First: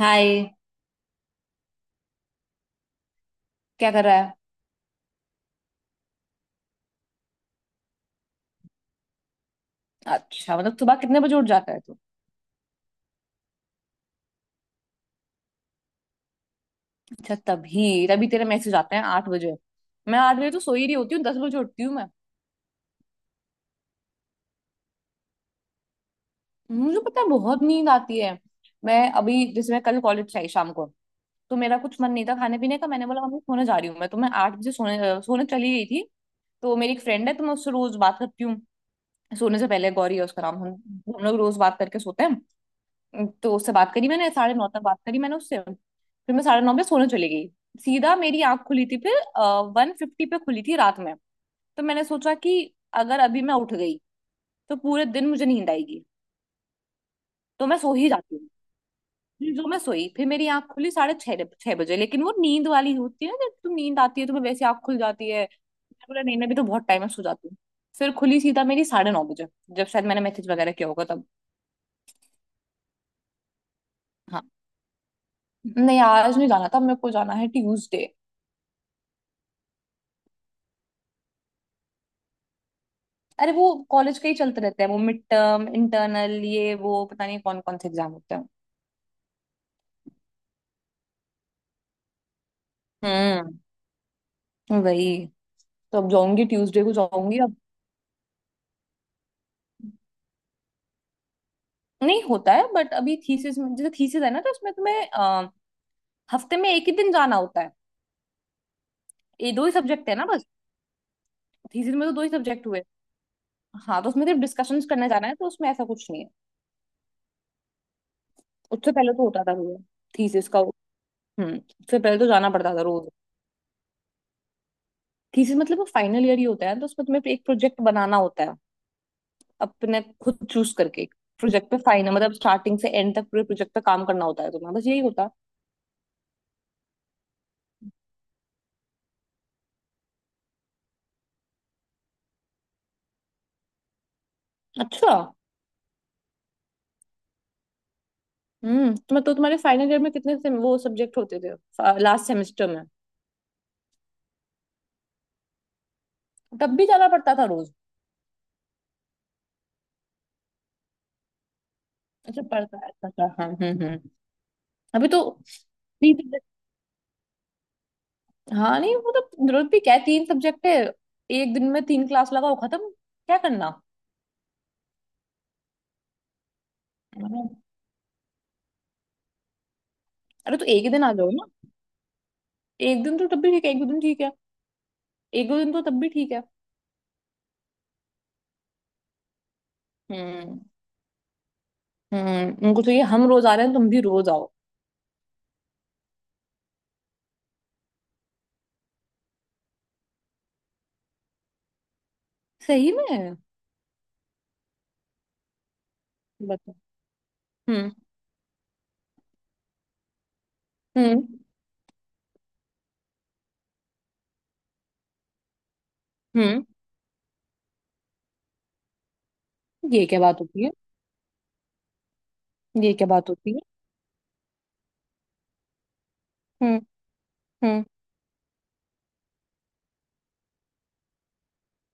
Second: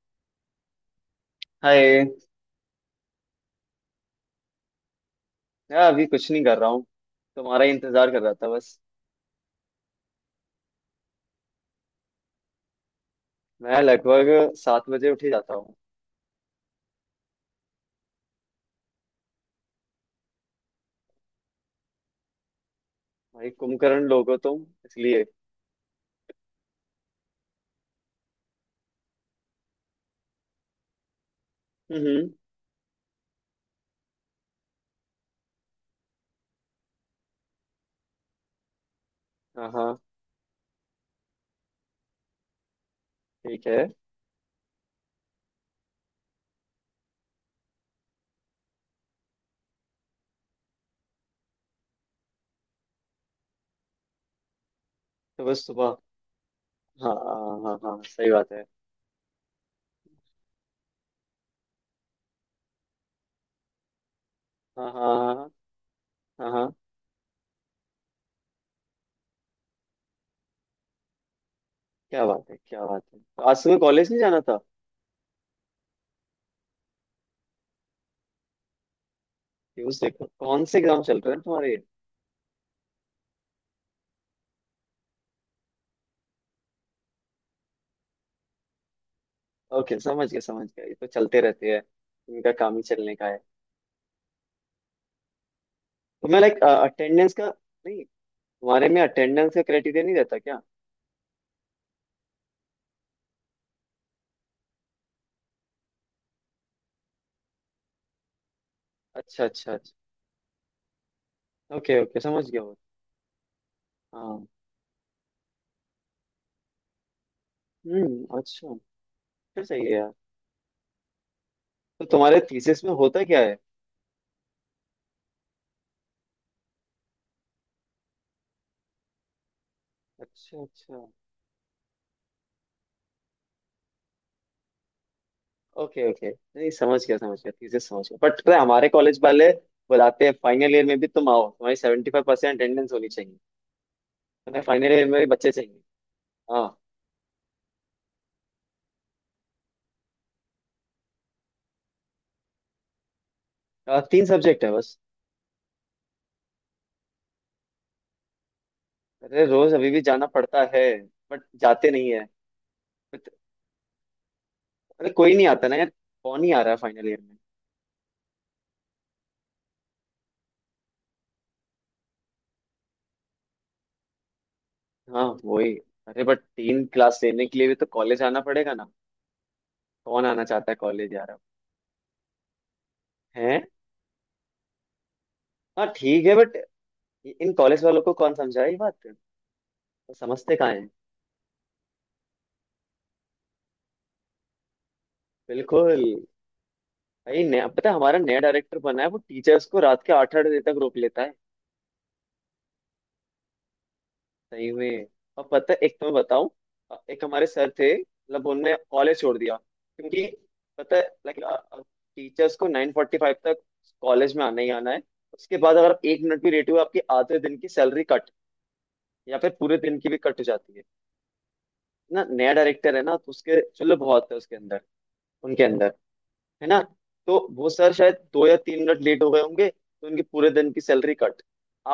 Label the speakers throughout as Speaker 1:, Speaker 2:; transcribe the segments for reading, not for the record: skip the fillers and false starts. Speaker 1: हाय।
Speaker 2: Hi.
Speaker 1: क्या कर रहा है?
Speaker 2: यार अभी कुछ नहीं कर रहा हूँ। तुम्हारा ही इंतजार कर रहा था बस।
Speaker 1: अच्छा, मतलब सुबह कितने बजे उठ जाता है तू?
Speaker 2: मैं लगभग 7 बजे उठ ही जाता हूँ।
Speaker 1: अच्छा, तभी तभी तेरे मैसेज आते हैं 8 बजे। मैं 8 बजे तो सो ही रही होती हूँ, 10 बजे उठती हूँ मैं।
Speaker 2: भाई कुंभकर्ण लोग हो तुम इसलिए।
Speaker 1: मुझे पता है, बहुत नींद आती है। मैं अभी जैसे, मैं कल कॉलेज से आई शाम को, तो मेरा कुछ मन नहीं
Speaker 2: हम्म।
Speaker 1: था खाने पीने का। मैंने बोला मम्मी सोने जा रही हूँ मैं, तो मैं 8 बजे सोने चली गई थी। तो मेरी एक फ्रेंड है, तो मैं उससे रोज बात करती हूँ सोने से
Speaker 2: हाँ
Speaker 1: पहले,
Speaker 2: हाँ
Speaker 1: गौरी है उसका नाम। हम लोग रोज बात करके सोते हैं। तो
Speaker 2: ठीक
Speaker 1: उससे
Speaker 2: है।
Speaker 1: बात करी मैंने, 9:30 तक बात करी मैंने उससे, फिर मैं 9:30 बजे सोने चली गई। सीधा मेरी आंख खुली थी फिर, 1:50 पे खुली थी रात में। तो मैंने सोचा कि अगर अभी मैं उठ गई तो पूरे दिन
Speaker 2: तो
Speaker 1: मुझे
Speaker 2: बस
Speaker 1: नींद
Speaker 2: सुबह।
Speaker 1: आएगी,
Speaker 2: हाँ हाँ
Speaker 1: तो मैं
Speaker 2: हाँ।
Speaker 1: सो
Speaker 2: हाँ
Speaker 1: ही
Speaker 2: सही
Speaker 1: जाती हूँ।
Speaker 2: बात है।
Speaker 1: फिर जो मैं सोई, फिर मेरी आंख खुली साढ़े छह छह बजे, लेकिन वो नींद वाली होती है ना, जब तुम, नींद आती है तुम्हें वैसे आंख
Speaker 2: हाँ
Speaker 1: खुल
Speaker 2: हाँ
Speaker 1: जाती
Speaker 2: हाँ।
Speaker 1: है।
Speaker 2: हाँ
Speaker 1: मैंने बोला नहीं, मैं
Speaker 2: हाँ
Speaker 1: भी तो
Speaker 2: हाँ,
Speaker 1: बहुत टाइम में सो जाती हूँ। फिर खुली सीधा मेरी 9:30 बजे, जब शायद मैंने मैसेज वगैरह किया होगा तब।
Speaker 2: क्या बात है क्या बात है? तो आज सुबह कॉलेज नहीं जाना
Speaker 1: हाँ।
Speaker 2: था?
Speaker 1: नहीं, आज नहीं जाना था, मेरे को जाना है ट्यूसडे।
Speaker 2: न्यूज देखो, कौन से एग्जाम चल रहे हैं तुम्हारे।
Speaker 1: अरे, वो कॉलेज का ही चलते रहते हैं वो, मिड टर्म, इंटरनल, ये वो, पता नहीं कौन कौन से एग्जाम होते हैं।
Speaker 2: ओके समझ गया समझ गया, ये तो चलते रहते हैं। इनका काम ही चलने का है।
Speaker 1: हम्म, वही। तो अब
Speaker 2: तो मैं
Speaker 1: जाऊंगी,
Speaker 2: लाइक
Speaker 1: ट्यूसडे को
Speaker 2: अटेंडेंस
Speaker 1: जाऊंगी
Speaker 2: का
Speaker 1: अब।
Speaker 2: नहीं, तुम्हारे में अटेंडेंस का क्राइटेरिया नहीं रहता क्या?
Speaker 1: नहीं होता है, बट अभी थीसिस में, जैसे थीसिस है ना, तो उसमें तुम्हें हफ्ते में एक ही दिन जाना होता है।
Speaker 2: अच्छा
Speaker 1: ये दो
Speaker 2: अच्छा
Speaker 1: ही
Speaker 2: अच्छा।
Speaker 1: सब्जेक्ट है ना बस, थीसिस
Speaker 2: ओके
Speaker 1: में तो
Speaker 2: ओके
Speaker 1: दो ही
Speaker 2: समझ गया
Speaker 1: सब्जेक्ट
Speaker 2: वो।
Speaker 1: हुए। हाँ, तो उसमें सिर्फ
Speaker 2: हाँ।
Speaker 1: डिस्कशन करने जाना है, तो उसमें ऐसा कुछ नहीं है।
Speaker 2: हम्म, अच्छा।
Speaker 1: उससे पहले तो होता था
Speaker 2: फिर
Speaker 1: रोज,
Speaker 2: सही है यार।
Speaker 1: थीसिस का। उससे
Speaker 2: तो
Speaker 1: पहले तो
Speaker 2: तुम्हारे
Speaker 1: जाना पड़ता था
Speaker 2: थीसिस में
Speaker 1: रोज।
Speaker 2: होता क्या है?
Speaker 1: थीसिस मतलब फाइनल ईयर ही होता है, तो उसमें तुम्हें एक प्रोजेक्ट बनाना होता है, अपने खुद
Speaker 2: अच्छा
Speaker 1: चूज करके।
Speaker 2: अच्छा।
Speaker 1: प्रोजेक्ट पे फाइन है, मतलब स्टार्टिंग से एंड तक पूरे प्रोजेक्ट पे काम करना होता है तुम्हें, बस यही होता है।
Speaker 2: ओके ओके, नहीं समझ गया समझ गया, थीसिस समझ गया। बट पता है, हमारे कॉलेज वाले बुलाते हैं फाइनल ईयर में भी। तुम आओ, तुम्हारी 75% अटेंडेंस होनी चाहिए। तुम्हें फाइनल ईयर
Speaker 1: अच्छा।
Speaker 2: में भी बच्चे चाहिए। हाँ।
Speaker 1: तुम्हें तो, तुम्हारे फाइनल ईयर में कितने से वो सब्जेक्ट होते थे लास्ट सेमेस्टर में?
Speaker 2: 3 सब्जेक्ट है बस।
Speaker 1: तब भी जाना पड़ता था रोज?
Speaker 2: अरे रोज अभी भी जाना पड़ता है, बट जाते नहीं है।
Speaker 1: अच्छा, पड़ता है, अच्छा,
Speaker 2: बट-
Speaker 1: अच्छा, हाँ, हम्म, हम्म। अभी
Speaker 2: अरे
Speaker 1: तो
Speaker 2: कोई नहीं आता ना यार।
Speaker 1: तीन
Speaker 2: कौन
Speaker 1: सब्जेक्ट।
Speaker 2: ही आ रहा है फाइनल ईयर में।
Speaker 1: हाँ नहीं, वो तो रोज भी क्या है, तीन सब्जेक्ट है, एक दिन में तीन क्लास लगाओ खत्म, क्या करना?
Speaker 2: हाँ वही। अरे बट 3 क्लास
Speaker 1: अरे,
Speaker 2: लेने के लिए भी तो कॉलेज आना पड़ेगा ना। कौन आना
Speaker 1: अरे तो
Speaker 2: चाहता है
Speaker 1: एक ही दिन आ
Speaker 2: कॉलेज यार
Speaker 1: जाओ
Speaker 2: अब।
Speaker 1: ना, एक दिन तो तब भी
Speaker 2: है।
Speaker 1: ठीक है, एक दो दिन ठीक है। एक दो दिन तो
Speaker 2: हाँ
Speaker 1: तब भी
Speaker 2: ठीक
Speaker 1: ठीक
Speaker 2: है,
Speaker 1: है।
Speaker 2: बट इन कॉलेज वालों को कौन समझाए ये बात? वो समझते
Speaker 1: हम्म।
Speaker 2: कहाँ है।
Speaker 1: उनको चाहिए हम रोज आ रहे हैं, तुम भी रोज आओ।
Speaker 2: बिल्कुल। भाई नया पता है, हमारा नया डायरेक्टर बना है, वो टीचर्स को रात के 8 8 बजे तक रोक लेता है।
Speaker 1: सही में?
Speaker 2: सही में। और पता है, एक तो मैं बताऊं,
Speaker 1: बताओ।
Speaker 2: एक हमारे सर
Speaker 1: हम्म,
Speaker 2: थे, मतलब उनने कॉलेज छोड़ दिया क्योंकि पता है
Speaker 1: हम्म,
Speaker 2: लाइक टीचर्स को 9:45 तक कॉलेज में आना ही आना है। उसके बाद अगर आप 1 मिनट भी
Speaker 1: हम्म।
Speaker 2: लेट हुए, आपकी आधे दिन की सैलरी कट, या फिर पूरे दिन
Speaker 1: ये
Speaker 2: की भी
Speaker 1: क्या
Speaker 2: कट
Speaker 1: बात
Speaker 2: हो
Speaker 1: होती है?
Speaker 2: जाती है। ना नया
Speaker 1: ये
Speaker 2: डायरेक्टर है
Speaker 1: क्या
Speaker 2: ना,
Speaker 1: बात
Speaker 2: तो
Speaker 1: होती है?
Speaker 2: उसके, चलो बहुत है उसके अंदर, उनके अंदर, है
Speaker 1: हम्म,
Speaker 2: ना। तो वो
Speaker 1: हम्म।
Speaker 2: सर शायद 2 या 3 मिनट लेट हो गए होंगे, तो उनके पूरे दिन की सैलरी कट।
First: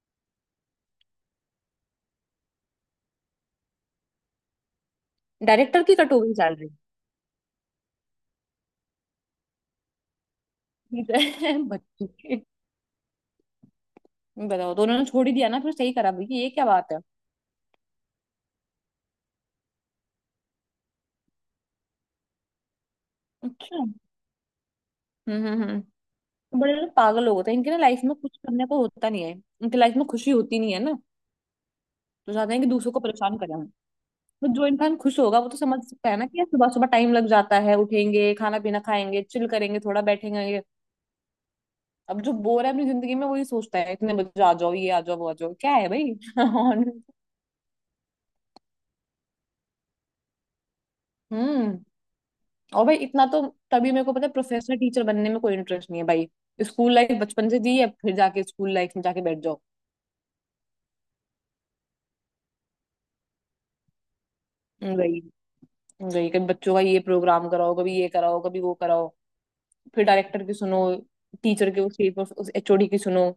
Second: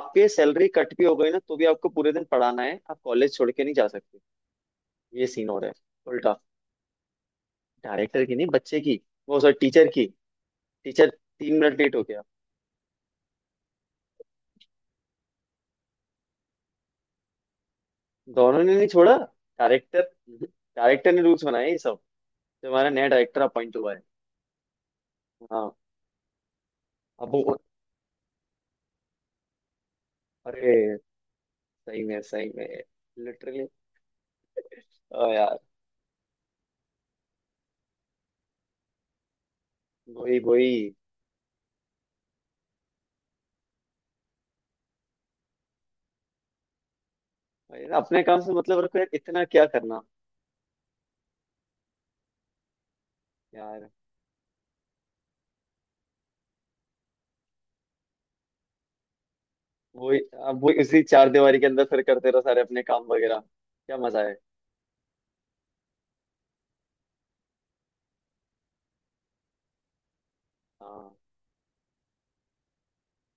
Speaker 2: आपके सैलरी कट भी हो गई ना, तो भी आपको पूरे दिन पढ़ाना है, आप कॉलेज छोड़ के नहीं जा सकते। ये सीन हो रहा
Speaker 1: डायरेक्टर की कट
Speaker 2: है।
Speaker 1: हो गई
Speaker 2: उल्टा।
Speaker 1: सैलरी?
Speaker 2: डायरेक्टर की नहीं, बच्चे की, वो सर टीचर की, टीचर। तीन मिनट लेट हो
Speaker 1: बच्चों
Speaker 2: गया।
Speaker 1: की। बताओ, तो उन्होंने छोड़ ही दिया ना फिर, सही करा भाई, ये क्या बात है?
Speaker 2: दोनों ने नहीं छोड़ा। डायरेक्टर। डायरेक्टर ने रूल्स बनाए ये सब। जो हमारा नया डायरेक्टर अपॉइंट
Speaker 1: अच्छा।
Speaker 2: हुआ है।
Speaker 1: हम्म, हम्म,
Speaker 2: हाँ।
Speaker 1: हम्म। बड़े लोग पागल
Speaker 2: अब
Speaker 1: लोग होते
Speaker 2: वो,
Speaker 1: हैं, इनके ना लाइफ में कुछ करने को होता नहीं है, इनके लाइफ में खुशी होती
Speaker 2: अरे,
Speaker 1: नहीं है ना,
Speaker 2: सही में
Speaker 1: तो
Speaker 2: सही
Speaker 1: चाहते हैं कि
Speaker 2: में।
Speaker 1: दूसरों को परेशान करें हम।
Speaker 2: लिटरली।
Speaker 1: तो जो इंसान खुश होगा वो तो समझ सकता है ना कि यार सुबह सुबह टाइम लग जाता है, उठेंगे, खाना पीना खाएंगे, चिल करेंगे, थोड़ा
Speaker 2: वही
Speaker 1: बैठेंगे।
Speaker 2: वही।
Speaker 1: अब जो बोर है अपनी जिंदगी में वही सोचता है इतने बजे आ जाओ, ये आ जाओ, वो आ जाओ, क्या है भाई? और।
Speaker 2: वही ना, अपने काम से मतलब रखो यार, इतना क्या करना।
Speaker 1: हम्म और भाई इतना तो,
Speaker 2: यार।
Speaker 1: तभी मेरे को पता है प्रोफेसर टीचर बनने में कोई इंटरेस्ट नहीं है भाई। स्कूल लाइफ बचपन से जी है, फिर जाके स्कूल लाइफ में जाके बैठ जाओ,
Speaker 2: वही। अब वही उसी चार दीवारी के अंदर फिर करते रहो सारे अपने काम वगैरह, क्या मजा है।
Speaker 1: गई। गई, कभी बच्चों का ये प्रोग्राम कराओ, कभी ये कराओ, कभी वो कराओ, फिर डायरेक्टर की सुनो,
Speaker 2: हाँ
Speaker 1: टीचर के, उसकी, उस HOD की सुनो।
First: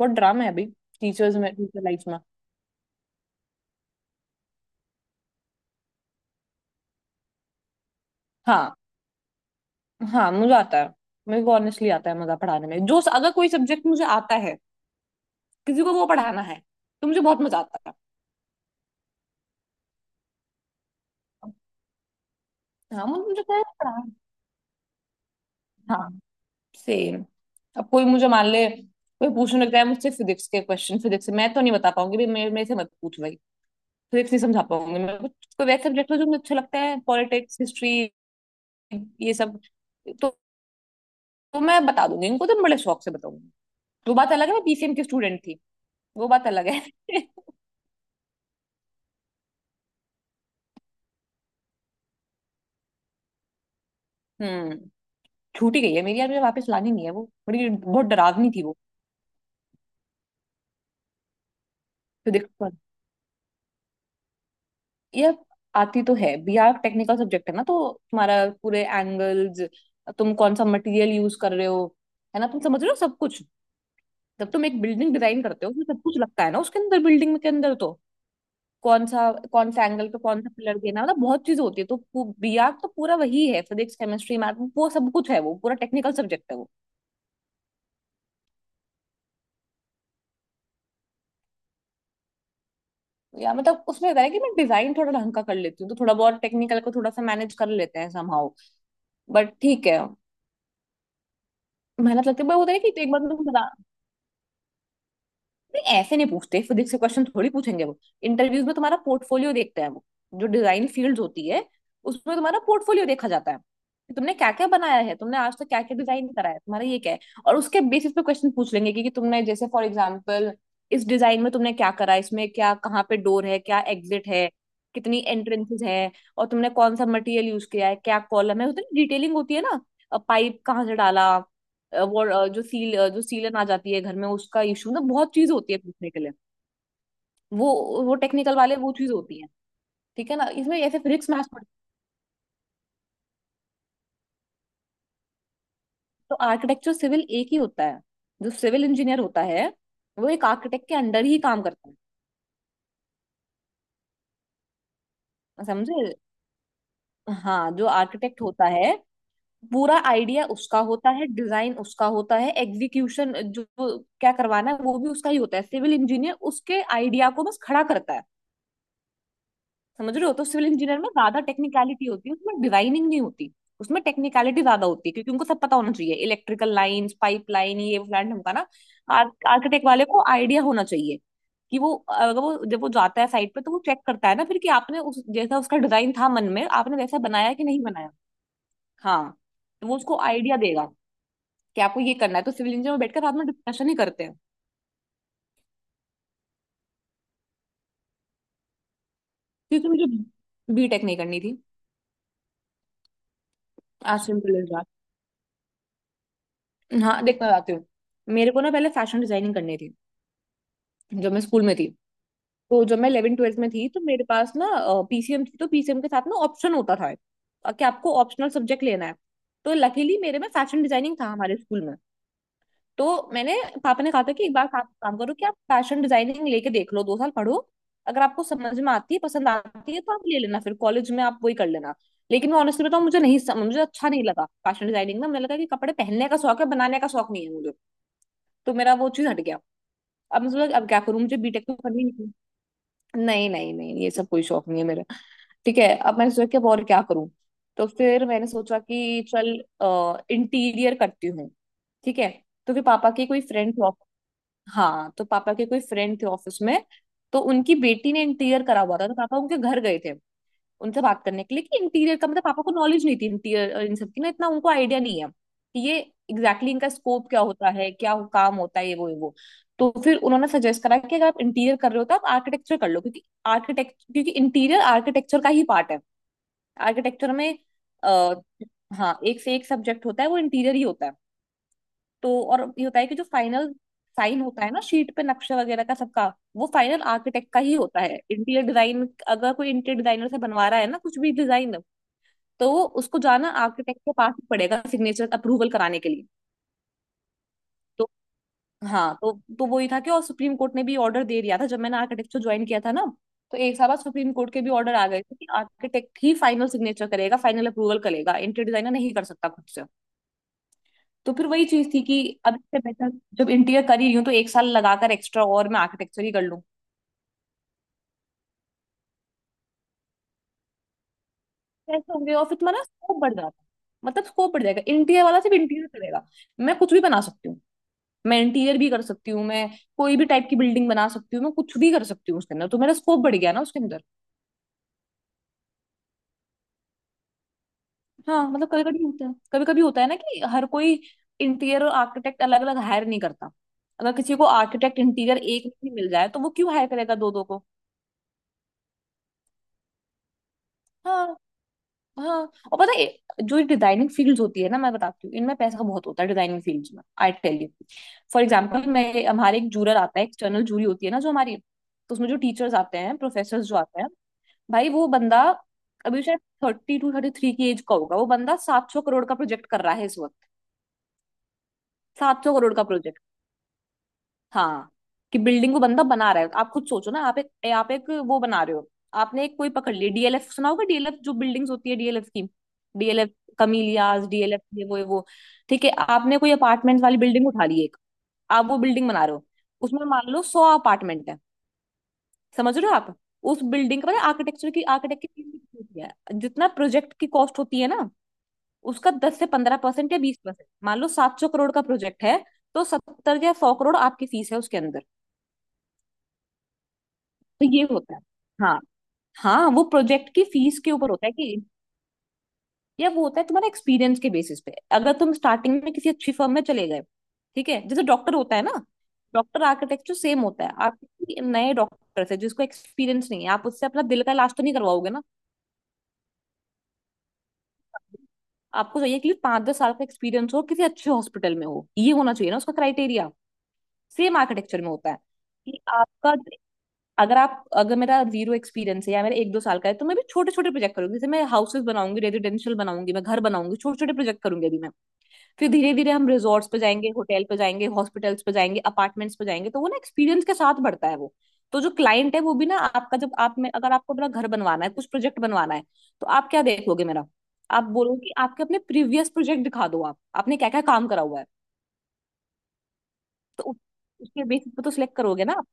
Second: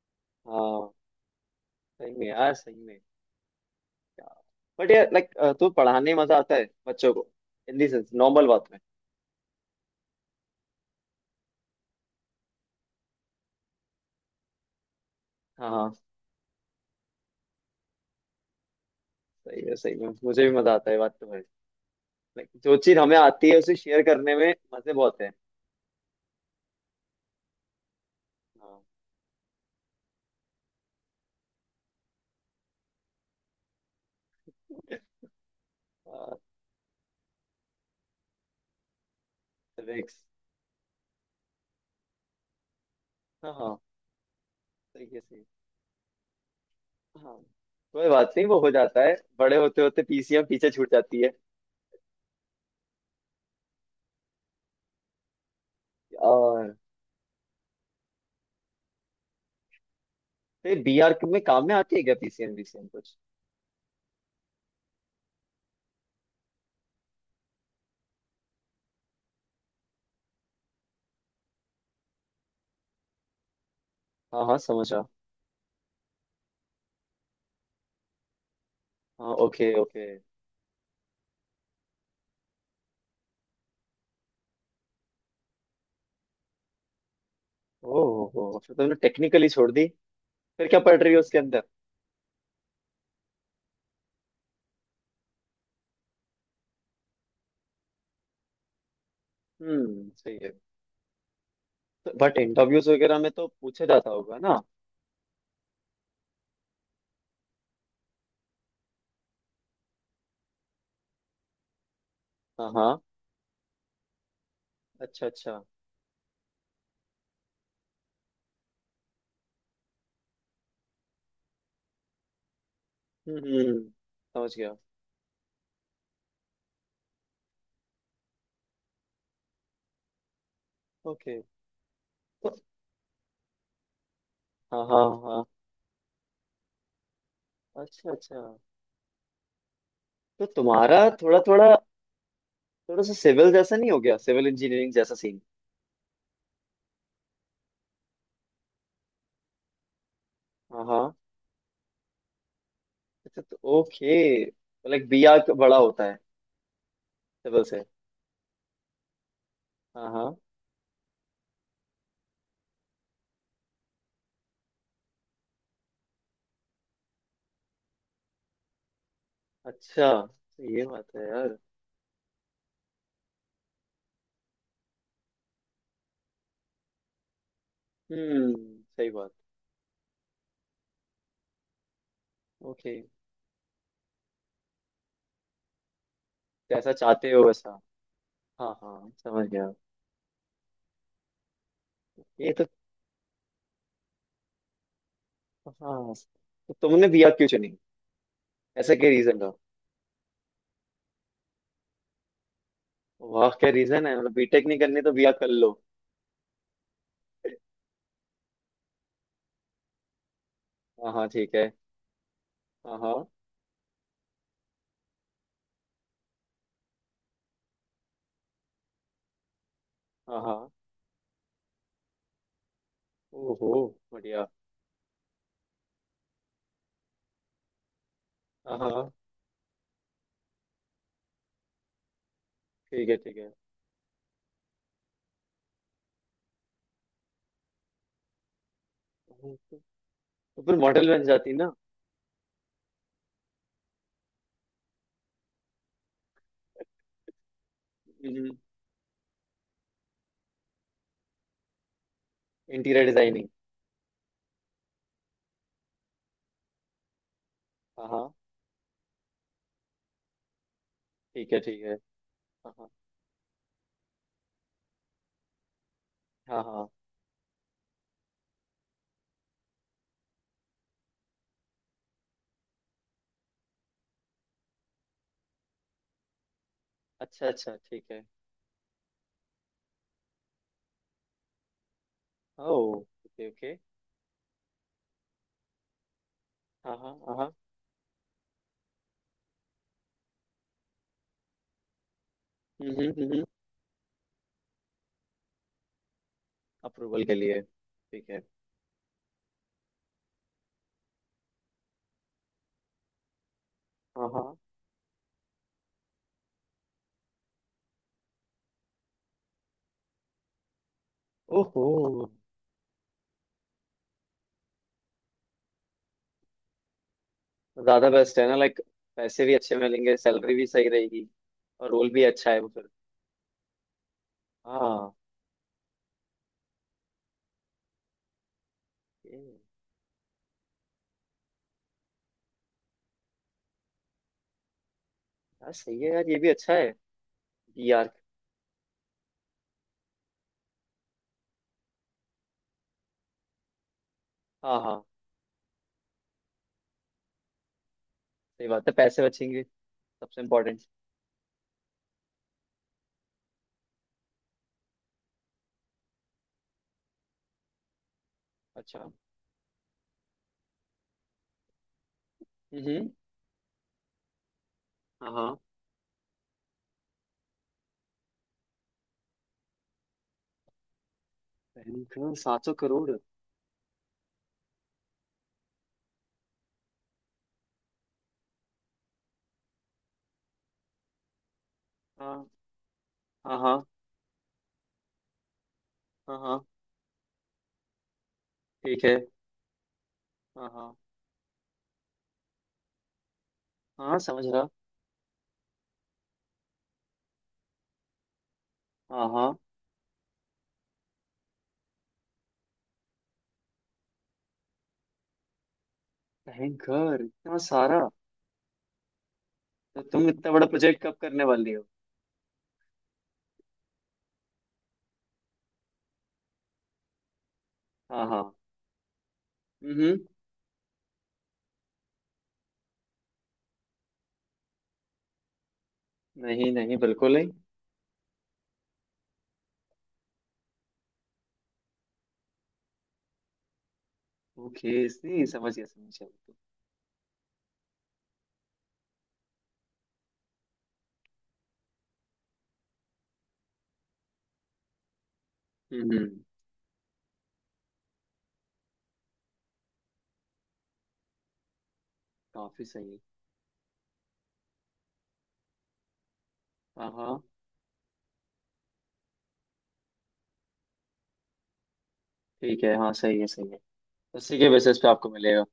Speaker 1: बहुत ड्रामा है भाई,
Speaker 2: हाँ।
Speaker 1: टीचर्स में, टीचर लाइफ
Speaker 2: सही
Speaker 1: में।
Speaker 2: में यार सही में। यार। बट यार लाइक, तो पढ़ाने में मजा आता है बच्चों को, इन दी सेंस नॉर्मल बात
Speaker 1: हाँ,
Speaker 2: में।
Speaker 1: हाँ मुझे आता है। मेरे को ऑनेस्टली आता है मजा पढ़ाने में, जो अगर कोई सब्जेक्ट मुझे आता है,
Speaker 2: हाँ
Speaker 1: किसी को
Speaker 2: हाँ।
Speaker 1: वो पढ़ाना है, तो मुझे बहुत मजा आता था।
Speaker 2: सही है, सही में मुझे भी मजा आता है, बात तो है। लाइक जो चीज
Speaker 1: हाँ,
Speaker 2: हमें
Speaker 1: मुझे मुझे
Speaker 2: आती
Speaker 1: क्या
Speaker 2: है,
Speaker 1: है
Speaker 2: उसे
Speaker 1: पढ़ा।
Speaker 2: शेयर करने में मजे बहुत है।
Speaker 1: हाँ। सेम। अब कोई मुझे मान ले,
Speaker 2: हाँ।
Speaker 1: कोई पूछने लगता है मुझसे फिजिक्स के क्वेश्चन, फिजिक्स से मैं तो नहीं बता पाऊंगी भाई, मेरे मेरे से मत पूछ भाई। फिजिक्स नहीं समझा पाऊंगी मैं कोई वैसे सब्जेक्ट हो जो
Speaker 2: हाँ।
Speaker 1: मुझे अच्छा लगता है, पॉलिटिक्स, हिस्ट्री, ये सब,
Speaker 2: तो next।
Speaker 1: तो, तो मैं बता दूंगी इनको, तो मैं बड़े शौक से बताऊंगी।
Speaker 2: हाँ हाँ।
Speaker 1: वो बात अलग है, मैं PCM की
Speaker 2: सही है सही
Speaker 1: स्टूडेंट
Speaker 2: है।
Speaker 1: थी। वो बात अलग है।
Speaker 2: हाँ। कोई बात नहीं, वो हो जाता है, बड़े होते होते पीसीएम पीछे छूट जाती है।
Speaker 1: हम्म छूटी गई है मेरी यार, मुझे वापस
Speaker 2: और
Speaker 1: लानी नहीं है, वो बड़ी बहुत डरावनी थी वो,
Speaker 2: फिर बीआर में काम में आती है क्या
Speaker 1: फिजिक्स
Speaker 2: पीसीएम? पीसीएम कुछ।
Speaker 1: ये। आती तो है, BR टेक्निकल सब्जेक्ट है ना, तो तुम्हारा, पूरे एंगल्स, तुम कौन सा मटेरियल यूज कर रहे हो, है ना, तुम समझ रहे हो सब कुछ।
Speaker 2: हाँ
Speaker 1: जब
Speaker 2: हाँ
Speaker 1: तुम एक
Speaker 2: समझा।
Speaker 1: बिल्डिंग डिजाइन करते हो उसमें सब कुछ लगता है ना, उसके अंदर, बिल्डिंग के अंदर तो, कौन सा,
Speaker 2: हाँ
Speaker 1: कौन
Speaker 2: ओके
Speaker 1: सा
Speaker 2: ओके।
Speaker 1: एंगल पे कौन सा पिलर देना, मतलब बहुत चीज होती है। तो BR तो पूरा वही है, फिजिक्स, केमिस्ट्री, मैथ, वो सब कुछ है, वो पूरा टेक्निकल सब्जेक्ट है वो।
Speaker 2: ओहो फिर तुमने टेक्निकली छोड़ दी। फिर क्या पढ़ रही हो उसके अंदर?
Speaker 1: या मतलब उसमें होता है कि मैं डिजाइन थोड़ा ढंग का कर लेती हूँ, तो थोड़ा बहुत टेक्निकल को थोड़ा सा मैनेज कर लेते हैं समहाउ, बट ठीक है।
Speaker 2: सही है। तो,
Speaker 1: मेहनत
Speaker 2: बट
Speaker 1: लगती है, पर होता है
Speaker 2: इंटरव्यूज
Speaker 1: कि एक
Speaker 2: वगैरह
Speaker 1: बार तो
Speaker 2: में
Speaker 1: तुम
Speaker 2: तो
Speaker 1: बना।
Speaker 2: पूछा जाता होगा ना।
Speaker 1: नहीं, ऐसे नहीं पूछते, फिजिक्स से क्वेश्चन थोड़ी पूछेंगे वो। इंटरव्यूज में तुम्हारा पोर्टफोलियो देखते हैं वो, जो डिजाइन फील्ड होती है उसमें तुम्हारा
Speaker 2: हाँ हाँ।
Speaker 1: पोर्टफोलियो देखा जाता है, कि तुमने क्या क्या बनाया है,
Speaker 2: अच्छा
Speaker 1: तुमने आज
Speaker 2: अच्छा।
Speaker 1: तक क्या क्या डिजाइन करा है, तुम्हारा ये क्या है। और उसके बेसिस पे क्वेश्चन पूछ लेंगे कि तुमने, जैसे फॉर एग्जाम्पल, इस डिजाइन में तुमने क्या करा है, इसमें क्या, कहाँ पे
Speaker 2: हम्म
Speaker 1: डोर है,
Speaker 2: हम्म,
Speaker 1: क्या
Speaker 2: हम्म,
Speaker 1: एग्जिट है,
Speaker 2: समझ गया।
Speaker 1: कितनी एंट्रेंसेस है, और तुमने कौन सा मटेरियल यूज किया है, क्या कॉलम है, उतनी डिटेलिंग होती है ना, पाइप कहाँ से डाला।
Speaker 2: ओके।
Speaker 1: वो
Speaker 2: तो
Speaker 1: जो सीलन आ जाती है घर में, उसका
Speaker 2: हाँ
Speaker 1: इशू ना,
Speaker 2: हाँ
Speaker 1: बहुत
Speaker 2: हाँ।
Speaker 1: चीज होती है पूछने के लिए वो।
Speaker 2: अच्छा
Speaker 1: वो
Speaker 2: अच्छा।
Speaker 1: टेक्निकल वाले वो चीज होती है, ठीक है
Speaker 2: तो
Speaker 1: ना, इसमें ऐसे
Speaker 2: तुम्हारा
Speaker 1: फिजिक्स
Speaker 2: थोड़ा
Speaker 1: मैथ्स पढ़ते
Speaker 2: थोड़ा, थोड़ा सा सिविल जैसा नहीं हो गया, सिविल इंजीनियरिंग जैसा सीन।
Speaker 1: हैं। तो आर्किटेक्चर सिविल एक ही होता है। जो सिविल इंजीनियर होता है वो एक
Speaker 2: हाँ
Speaker 1: आर्किटेक्ट के
Speaker 2: हाँ।
Speaker 1: अंडर ही काम करता
Speaker 2: अच्छा तो ओके। लाइक बिया
Speaker 1: है,
Speaker 2: बड़ा होता
Speaker 1: समझे?
Speaker 2: है टेबल
Speaker 1: हाँ,
Speaker 2: से।
Speaker 1: जो आर्किटेक्ट होता है, पूरा
Speaker 2: हाँ हाँ।
Speaker 1: आइडिया उसका होता है, डिजाइन उसका होता है, एग्जीक्यूशन, जो जो क्या करवाना है वो भी उसका ही होता है। सिविल इंजीनियर उसके आइडिया को बस खड़ा करता है,
Speaker 2: अच्छा
Speaker 1: समझ रहे हो? तो
Speaker 2: तो
Speaker 1: सिविल
Speaker 2: ये
Speaker 1: इंजीनियर में
Speaker 2: बात है
Speaker 1: ज्यादा
Speaker 2: यार।
Speaker 1: टेक्निकलिटी होती है, उसमें डिजाइनिंग नहीं होती, उसमें टेक्निकलिटी ज्यादा होती है, क्योंकि उनको सब पता होना चाहिए, इलेक्ट्रिकल लाइंस, पाइप लाइन, ये फ्लैट हमका ना।
Speaker 2: सही बात।
Speaker 1: आर्किटेक्ट वाले को आइडिया होना चाहिए, कि वो, अगर वो, जब वो
Speaker 2: ओके।
Speaker 1: जाता है साइट पे, तो वो चेक करता है ना फिर, कि आपने, उस जैसा उसका डिजाइन था मन में,
Speaker 2: जैसा
Speaker 1: आपने वैसा
Speaker 2: चाहते हो
Speaker 1: बनाया कि
Speaker 2: वैसा।
Speaker 1: नहीं बनाया।
Speaker 2: हाँ हाँ
Speaker 1: हाँ,
Speaker 2: समझ गया।
Speaker 1: तो वो उसको आइडिया देगा कि आपको ये करना है, तो
Speaker 2: ये तो।
Speaker 1: सिविल इंजीनियर में बैठकर साथ में डिस्कशन ही करते हैं।
Speaker 2: हाँ। तो तुमने बिया क्यों चुनी? ऐसा क्या रीजन था?
Speaker 1: क्योंकि मुझे B.Tech नहीं करनी थी।
Speaker 2: वाह क्या रीजन है,
Speaker 1: आज
Speaker 2: मतलब
Speaker 1: सिंपल
Speaker 2: बीटेक
Speaker 1: इज
Speaker 2: नहीं करनी तो बिया कर लो।
Speaker 1: दैट। हाँ, देख मैं बताती हूँ। मेरे को ना पहले फैशन डिजाइनिंग करनी थी,
Speaker 2: हाँ हाँ
Speaker 1: जब मैं
Speaker 2: ठीक
Speaker 1: स्कूल
Speaker 2: है।
Speaker 1: में थी। तो
Speaker 2: हाँ
Speaker 1: जब मैं
Speaker 2: हाँ
Speaker 1: 11 12th में थी, तो मेरे पास ना PCM थी, तो PCM के साथ ना ऑप्शन होता था, कि आपको ऑप्शनल सब्जेक्ट लेना है। तो लकीली मेरे
Speaker 2: हाँ
Speaker 1: में
Speaker 2: हाँ।
Speaker 1: फैशन डिजाइनिंग था हमारे स्कूल में, तो मैंने
Speaker 2: ओहो।
Speaker 1: पापा ने कहा था कि
Speaker 2: बढ़िया।
Speaker 1: एक बार आप काम करो, कि आप फैशन डिजाइनिंग लेके देख लो, 2 साल पढ़ो, अगर आपको
Speaker 2: हाँ
Speaker 1: समझ में
Speaker 2: हाँ।
Speaker 1: आती है, पसंद आती है, तो आप ले लेना फिर, कॉलेज में आप वही कर लेना। लेकिन मैं ऑनेस्टली बताऊं,
Speaker 2: ठीक है
Speaker 1: मुझे
Speaker 2: ठीक
Speaker 1: नहीं
Speaker 2: है।
Speaker 1: मुझे अच्छा नहीं लगा फैशन डिजाइनिंग में। मुझे लगा कि कपड़े पहनने का शौक है, बनाने का शौक नहीं है मुझे, तो मेरा वो चीज हट
Speaker 2: हम्म,
Speaker 1: गया।
Speaker 2: तो,
Speaker 1: अब मुझे
Speaker 2: तो फिर
Speaker 1: लगा, अब क्या
Speaker 2: मॉडल
Speaker 1: करूं,
Speaker 2: बन
Speaker 1: मुझे
Speaker 2: जाती
Speaker 1: B.Tech
Speaker 2: ना?
Speaker 1: तो करनी नहीं। नहीं नहीं नहीं, ये सब कोई शौक नहीं है मेरा। ठीक है, अब मैंने सोचा कि अब और क्या करूं। तो फिर मैंने सोचा कि चल इंटीरियर करती हूँ, ठीक है। तो फिर
Speaker 2: इंटीरियर
Speaker 1: पापा के कोई
Speaker 2: डिजाइनिंग।
Speaker 1: फ्रेंड थे ऑफिस, हाँ तो पापा के कोई फ्रेंड थे ऑफिस में, तो उनकी
Speaker 2: हाँ
Speaker 1: बेटी ने
Speaker 2: हाँ
Speaker 1: इंटीरियर करा हुआ था, तो पापा उनके घर गए थे उनसे बात करने
Speaker 2: ठीक
Speaker 1: के
Speaker 2: है
Speaker 1: लिए, कि
Speaker 2: ठीक है।
Speaker 1: इंटीरियर का मतलब, पापा को
Speaker 2: हाँ
Speaker 1: नॉलेज नहीं थी इंटीरियर और इन सब की ना, इतना उनको आइडिया नहीं है कि ये एग्जैक्टली
Speaker 2: हाँ
Speaker 1: exactly
Speaker 2: हाँ।
Speaker 1: इनका स्कोप क्या होता है, क्या वो काम होता है, ये वो, ये वो। तो फिर उन्होंने सजेस्ट करा कि अगर आप इंटीरियर कर रहे हो तो आप आर्किटेक्चर कर लो, क्योंकि आर्किटेक्ट, क्योंकि इंटीरियर आर्किटेक्चर का ही पार्ट है, आर्किटेक्चर
Speaker 2: अच्छा
Speaker 1: में
Speaker 2: अच्छा ठीक है।
Speaker 1: आ, हाँ एक से एक सब्जेक्ट होता है वो इंटीरियर ही होता है। तो और
Speaker 2: ओ।
Speaker 1: ये होता है कि जो
Speaker 2: ओके
Speaker 1: फाइनल
Speaker 2: ओके।
Speaker 1: साइन होता है ना, शीट पे नक्शा वगैरह का सबका, वो
Speaker 2: हाँ
Speaker 1: फाइनल
Speaker 2: हाँ हाँ
Speaker 1: आर्किटेक्ट
Speaker 2: हाँ,
Speaker 1: का ही होता है। इंटीरियर डिजाइन अगर कोई इंटीरियर डिजाइनर से बनवा रहा है ना कुछ भी डिजाइन, तो वो उसको
Speaker 2: हम्म।
Speaker 1: जाना आर्किटेक्ट के पास ही पड़ेगा सिग्नेचर अप्रूवल कराने के लिए।
Speaker 2: अप्रूवल के लिए
Speaker 1: तो
Speaker 2: ठीक है।
Speaker 1: हाँ, तो वही था कि, और सुप्रीम कोर्ट ने भी ऑर्डर दे दिया था जब मैंने आर्किटेक्चर ज्वाइन किया था ना। तो एक साल बाद
Speaker 2: हाँ
Speaker 1: सुप्रीम कोर्ट
Speaker 2: हाँ।
Speaker 1: के भी ऑर्डर आ गए थे कि आर्किटेक्ट ही फाइनल सिग्नेचर करेगा, फाइनल अप्रूवल करेगा, इंटीरियर डिजाइनर नहीं कर सकता खुद से। तो फिर वही
Speaker 2: ओहो।
Speaker 1: चीज थी कि अब इससे बेटर, जब इंटीरियर कर ही रही हूँ तो एक साल लगाकर एक्स्ट्रा और मैं आर्किटेक्चर ही कर लूँ।
Speaker 2: ज्यादा बेस्ट है ना लाइक, पैसे भी अच्छे मिलेंगे, सैलरी भी सही रहेगी, और रोल
Speaker 1: ऐसे
Speaker 2: भी
Speaker 1: होंगे और
Speaker 2: अच्छा
Speaker 1: फिर
Speaker 2: है वो
Speaker 1: तुम्हारा
Speaker 2: फिर।
Speaker 1: स्कोप बढ़ जाता है। मतलब स्कोप बढ़ जाएगा,
Speaker 2: हाँ।
Speaker 1: इंटीरियर वाला सिर्फ इंटीरियर करेगा। मैं कुछ भी बना सकती हूँ, मैं इंटीरियर भी कर सकती हूँ,
Speaker 2: ये।
Speaker 1: मैं कोई भी टाइप की बिल्डिंग बना सकती हूँ, मैं कुछ भी कर सकती हूँ उसके अंदर। तो मेरा स्कोप बढ़ गया ना उसके अंदर।
Speaker 2: यार सही है यार, ये भी अच्छा है। यार।
Speaker 1: हाँ, मतलब कभी कभी होता है, कभी कभी होता है ना कि हर कोई इंटीरियर और आर्किटेक्ट अलग अलग हायर नहीं करता। अगर किसी को
Speaker 2: हाँ
Speaker 1: आर्किटेक्ट
Speaker 2: हाँ
Speaker 1: इंटीरियर एक नहीं मिल जाए, तो वो क्यों हायर करेगा दो दो को।
Speaker 2: सही बात है, पैसे बचेंगे सबसे इम्पोर्टेंट।
Speaker 1: हाँ हाँ। और पता है, जो डिजाइनिंग फील्ड्स होती है ना, मैं बताती हूँ, इनमें पैसा बहुत होता है डिजाइनिंग फील्ड्स में। I tell you, for example,
Speaker 2: अच्छा।
Speaker 1: मैं हमारे एक जूरर आता है, एक्सटर्नल जूरी होती है ना जो हमारी, तो उसमें जो टीचर्स आते
Speaker 2: हम्म।
Speaker 1: हैं, प्रोफेसर जो आते हैं, भाई वो
Speaker 2: हाँ
Speaker 1: बंदा
Speaker 2: हाँ।
Speaker 1: अभी शायद 32 33 की एज का होगा, वो बंदा 700 करोड़ का प्रोजेक्ट कर रहा है इस वक्त।
Speaker 2: बैंक।
Speaker 1: सात सौ
Speaker 2: सात सौ
Speaker 1: करोड़ का
Speaker 2: करोड़
Speaker 1: प्रोजेक्ट। हाँ, कि बिल्डिंग को बंदा बना रहा है। आप खुद सोचो ना, आप एक वो बना रहे हो। आपने एक कोई पकड़ लिया, डीएलएफ सुना होगा, डीएलएफ जो बिल्डिंग्स होती है डीएलएफ की।
Speaker 2: हाँ
Speaker 1: डीएलएफ
Speaker 2: हाँ हाँ
Speaker 1: कमीलियाज, डीएलएफ ये वो ये वो, ठीक है।
Speaker 2: हाँ
Speaker 1: आपने कोई
Speaker 2: हाँ।
Speaker 1: अपार्टमेंट वाली बिल्डिंग उठा ली एक, आप वो
Speaker 2: ठीक
Speaker 1: बिल्डिंग
Speaker 2: है।
Speaker 1: बना रहे हो, उसमें मान लो सौ
Speaker 2: हाँ हाँ
Speaker 1: अपार्टमेंट है। समझ रहे हो आप, उस बिल्डिंग
Speaker 2: हाँ
Speaker 1: का
Speaker 2: समझ रहा।
Speaker 1: आर्किटेक्चर की आर्किटेक्ट की फीस कितनी होती है, जितना प्रोजेक्ट की कॉस्ट होती है ना, उसका
Speaker 2: हाँ
Speaker 1: दस से
Speaker 2: हाँ।
Speaker 1: पंद्रह परसेंट या 20%। मान लो 700 करोड़ का प्रोजेक्ट है, तो 70 या 100 करोड़ आपकी फीस है उसके अंदर।
Speaker 2: भयंकर इतना
Speaker 1: तो ये
Speaker 2: सारा।
Speaker 1: होता है। हाँ हाँ, वो
Speaker 2: तो तुम
Speaker 1: प्रोजेक्ट की
Speaker 2: इतना बड़ा
Speaker 1: फीस के
Speaker 2: प्रोजेक्ट
Speaker 1: ऊपर
Speaker 2: कब
Speaker 1: होता है
Speaker 2: करने
Speaker 1: कि,
Speaker 2: वाली हो?
Speaker 1: या वो होता है तुम्हारे एक्सपीरियंस के बेसिस पे। अगर तुम स्टार्टिंग में किसी अच्छी फर्म में चले गए, ठीक है, जैसे
Speaker 2: हाँ
Speaker 1: डॉक्टर
Speaker 2: हाँ।
Speaker 1: होता है ना, डॉक्टर आर्किटेक्चर
Speaker 2: हम्म।
Speaker 1: तो सेम होता है। आप किसी नए डॉक्टर से जिसको एक्सपीरियंस नहीं है, आप उससे अपना दिल का इलाज तो नहीं करवाओगे ना।
Speaker 2: नहीं नहीं बिल्कुल नहीं।
Speaker 1: आपको चाहिए कि 5 10 साल का एक्सपीरियंस हो, किसी अच्छे हॉस्पिटल में हो, ये होना चाहिए ना उसका क्राइटेरिया। सेम आर्किटेक्चर में
Speaker 2: ओके,
Speaker 1: होता है,
Speaker 2: नहीं समझ
Speaker 1: कि
Speaker 2: गया समझ गया
Speaker 1: आपका,
Speaker 2: बिल्कुल।
Speaker 1: अगर मेरा जीरो एक्सपीरियंस है या मेरा 1 2 साल का है, तो मैं भी छोटे छोटे प्रोजेक्ट करूंगी, जैसे मैं हाउसेस बनाऊंगी, रेजिडेंशियल बनाऊंगी, मैं घर बनाऊंगी, छोटे छोटे प्रोजेक्ट करूंगी अभी मैं। फिर धीरे धीरे
Speaker 2: हम्म
Speaker 1: हम
Speaker 2: हम्म,
Speaker 1: रिजॉर्ट्स पे जाएंगे, होटल पे जाएंगे, हॉस्पिटल्स पे जाएंगे, अपार्टमेंट्स पे जाएंगे। तो वो ना एक्सपीरियंस के साथ बढ़ता है वो। तो जो क्लाइंट है वो भी ना
Speaker 2: काफी सही
Speaker 1: आपका,
Speaker 2: है।
Speaker 1: जब आप में, अगर आपको अपना घर बनवाना है, कुछ प्रोजेक्ट बनवाना है, तो आप क्या देखोगे
Speaker 2: हाँ
Speaker 1: मेरा।
Speaker 2: हाँ
Speaker 1: आप बोलोगे कि आपके अपने प्रीवियस प्रोजेक्ट दिखा दो, आप आपने क्या क्या काम करा हुआ है।
Speaker 2: ठीक है। हाँ सही है
Speaker 1: तो
Speaker 2: सही है।
Speaker 1: उसके
Speaker 2: उसी के
Speaker 1: बेसिस पे तो
Speaker 2: बेसिस पे
Speaker 1: सिलेक्ट
Speaker 2: आपको
Speaker 1: करोगे ना।
Speaker 2: मिलेगा।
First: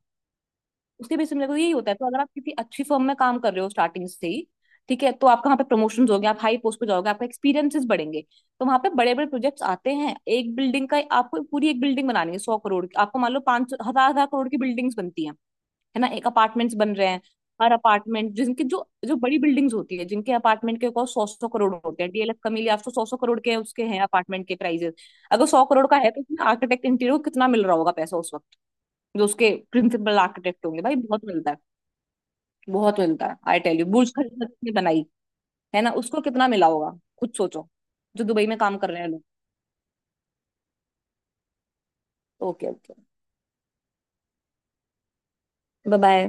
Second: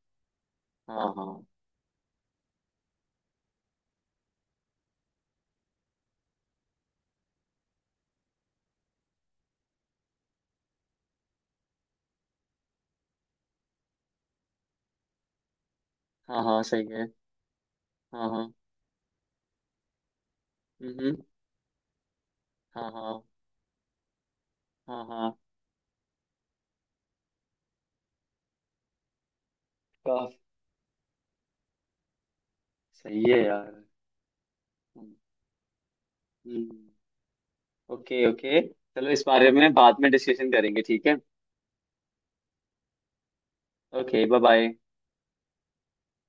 Speaker 2: हाँ
Speaker 1: उसके बेस पे
Speaker 2: हाँ।
Speaker 1: मेरे को यही होता है। तो अगर आप किसी अच्छी फर्म में काम कर रहे हो स्टार्टिंग से ही, ठीक है, तो आपका वहाँ पे प्रमोशन होगे, आप हाई पोस्ट पे जाओगे, आपका एक्सपीरियंसेस बढ़ेंगे। तो वहाँ पे बड़े बड़े प्रोजेक्ट्स आते हैं, एक बिल्डिंग का आपको पूरी एक बिल्डिंग बनानी है, 100 करोड़ की। आपको मान लो 5000 हजार करोड़ की बिल्डिंग्स बनती हैं, है ना। एक
Speaker 2: हाँ हाँ।
Speaker 1: अपार्टमेंट्स
Speaker 2: सही
Speaker 1: बन
Speaker 2: है।
Speaker 1: रहे हैं, हर
Speaker 2: हाँ
Speaker 1: अपार्टमेंट,
Speaker 2: हाँ।
Speaker 1: जिनके जो जो बड़ी बिल्डिंग्स होती है, जिनके अपार्टमेंट के
Speaker 2: हम्म
Speaker 1: कॉस्ट
Speaker 2: हम्म,
Speaker 1: 100 100 करोड़ होते हैं। डीएलएफ कमीलिया,
Speaker 2: हाँ
Speaker 1: आपको सौ सौ
Speaker 2: हाँ।
Speaker 1: करोड़ के उसके हैं अपार्टमेंट के प्राइजेस।
Speaker 2: हाँ हाँ।
Speaker 1: अगर 100 करोड़ का है, तो उसमें आर्किटेक्ट इंटीरियर को कितना मिल रहा होगा पैसा उस वक्त, जो उसके प्रिंसिपल
Speaker 2: काफी
Speaker 1: आर्किटेक्ट होंगे, भाई बहुत मिलता है। बहुत
Speaker 2: सही
Speaker 1: मिलता है,
Speaker 2: है
Speaker 1: आई
Speaker 2: यार।
Speaker 1: Tell you. बुर्ज खलीफा किसने बनाई,
Speaker 2: हम्म
Speaker 1: है ना, उसको कितना मिला
Speaker 2: हम्म,
Speaker 1: होगा, खुद सोचो। जो
Speaker 2: ओके
Speaker 1: दुबई में
Speaker 2: ओके।
Speaker 1: काम कर रहे हैं
Speaker 2: चलो इस
Speaker 1: लोग।
Speaker 2: बारे में बाद में डिस्कशन करेंगे, ठीक है।
Speaker 1: Okay okay,
Speaker 2: okay bye bye.
Speaker 1: Bye bye.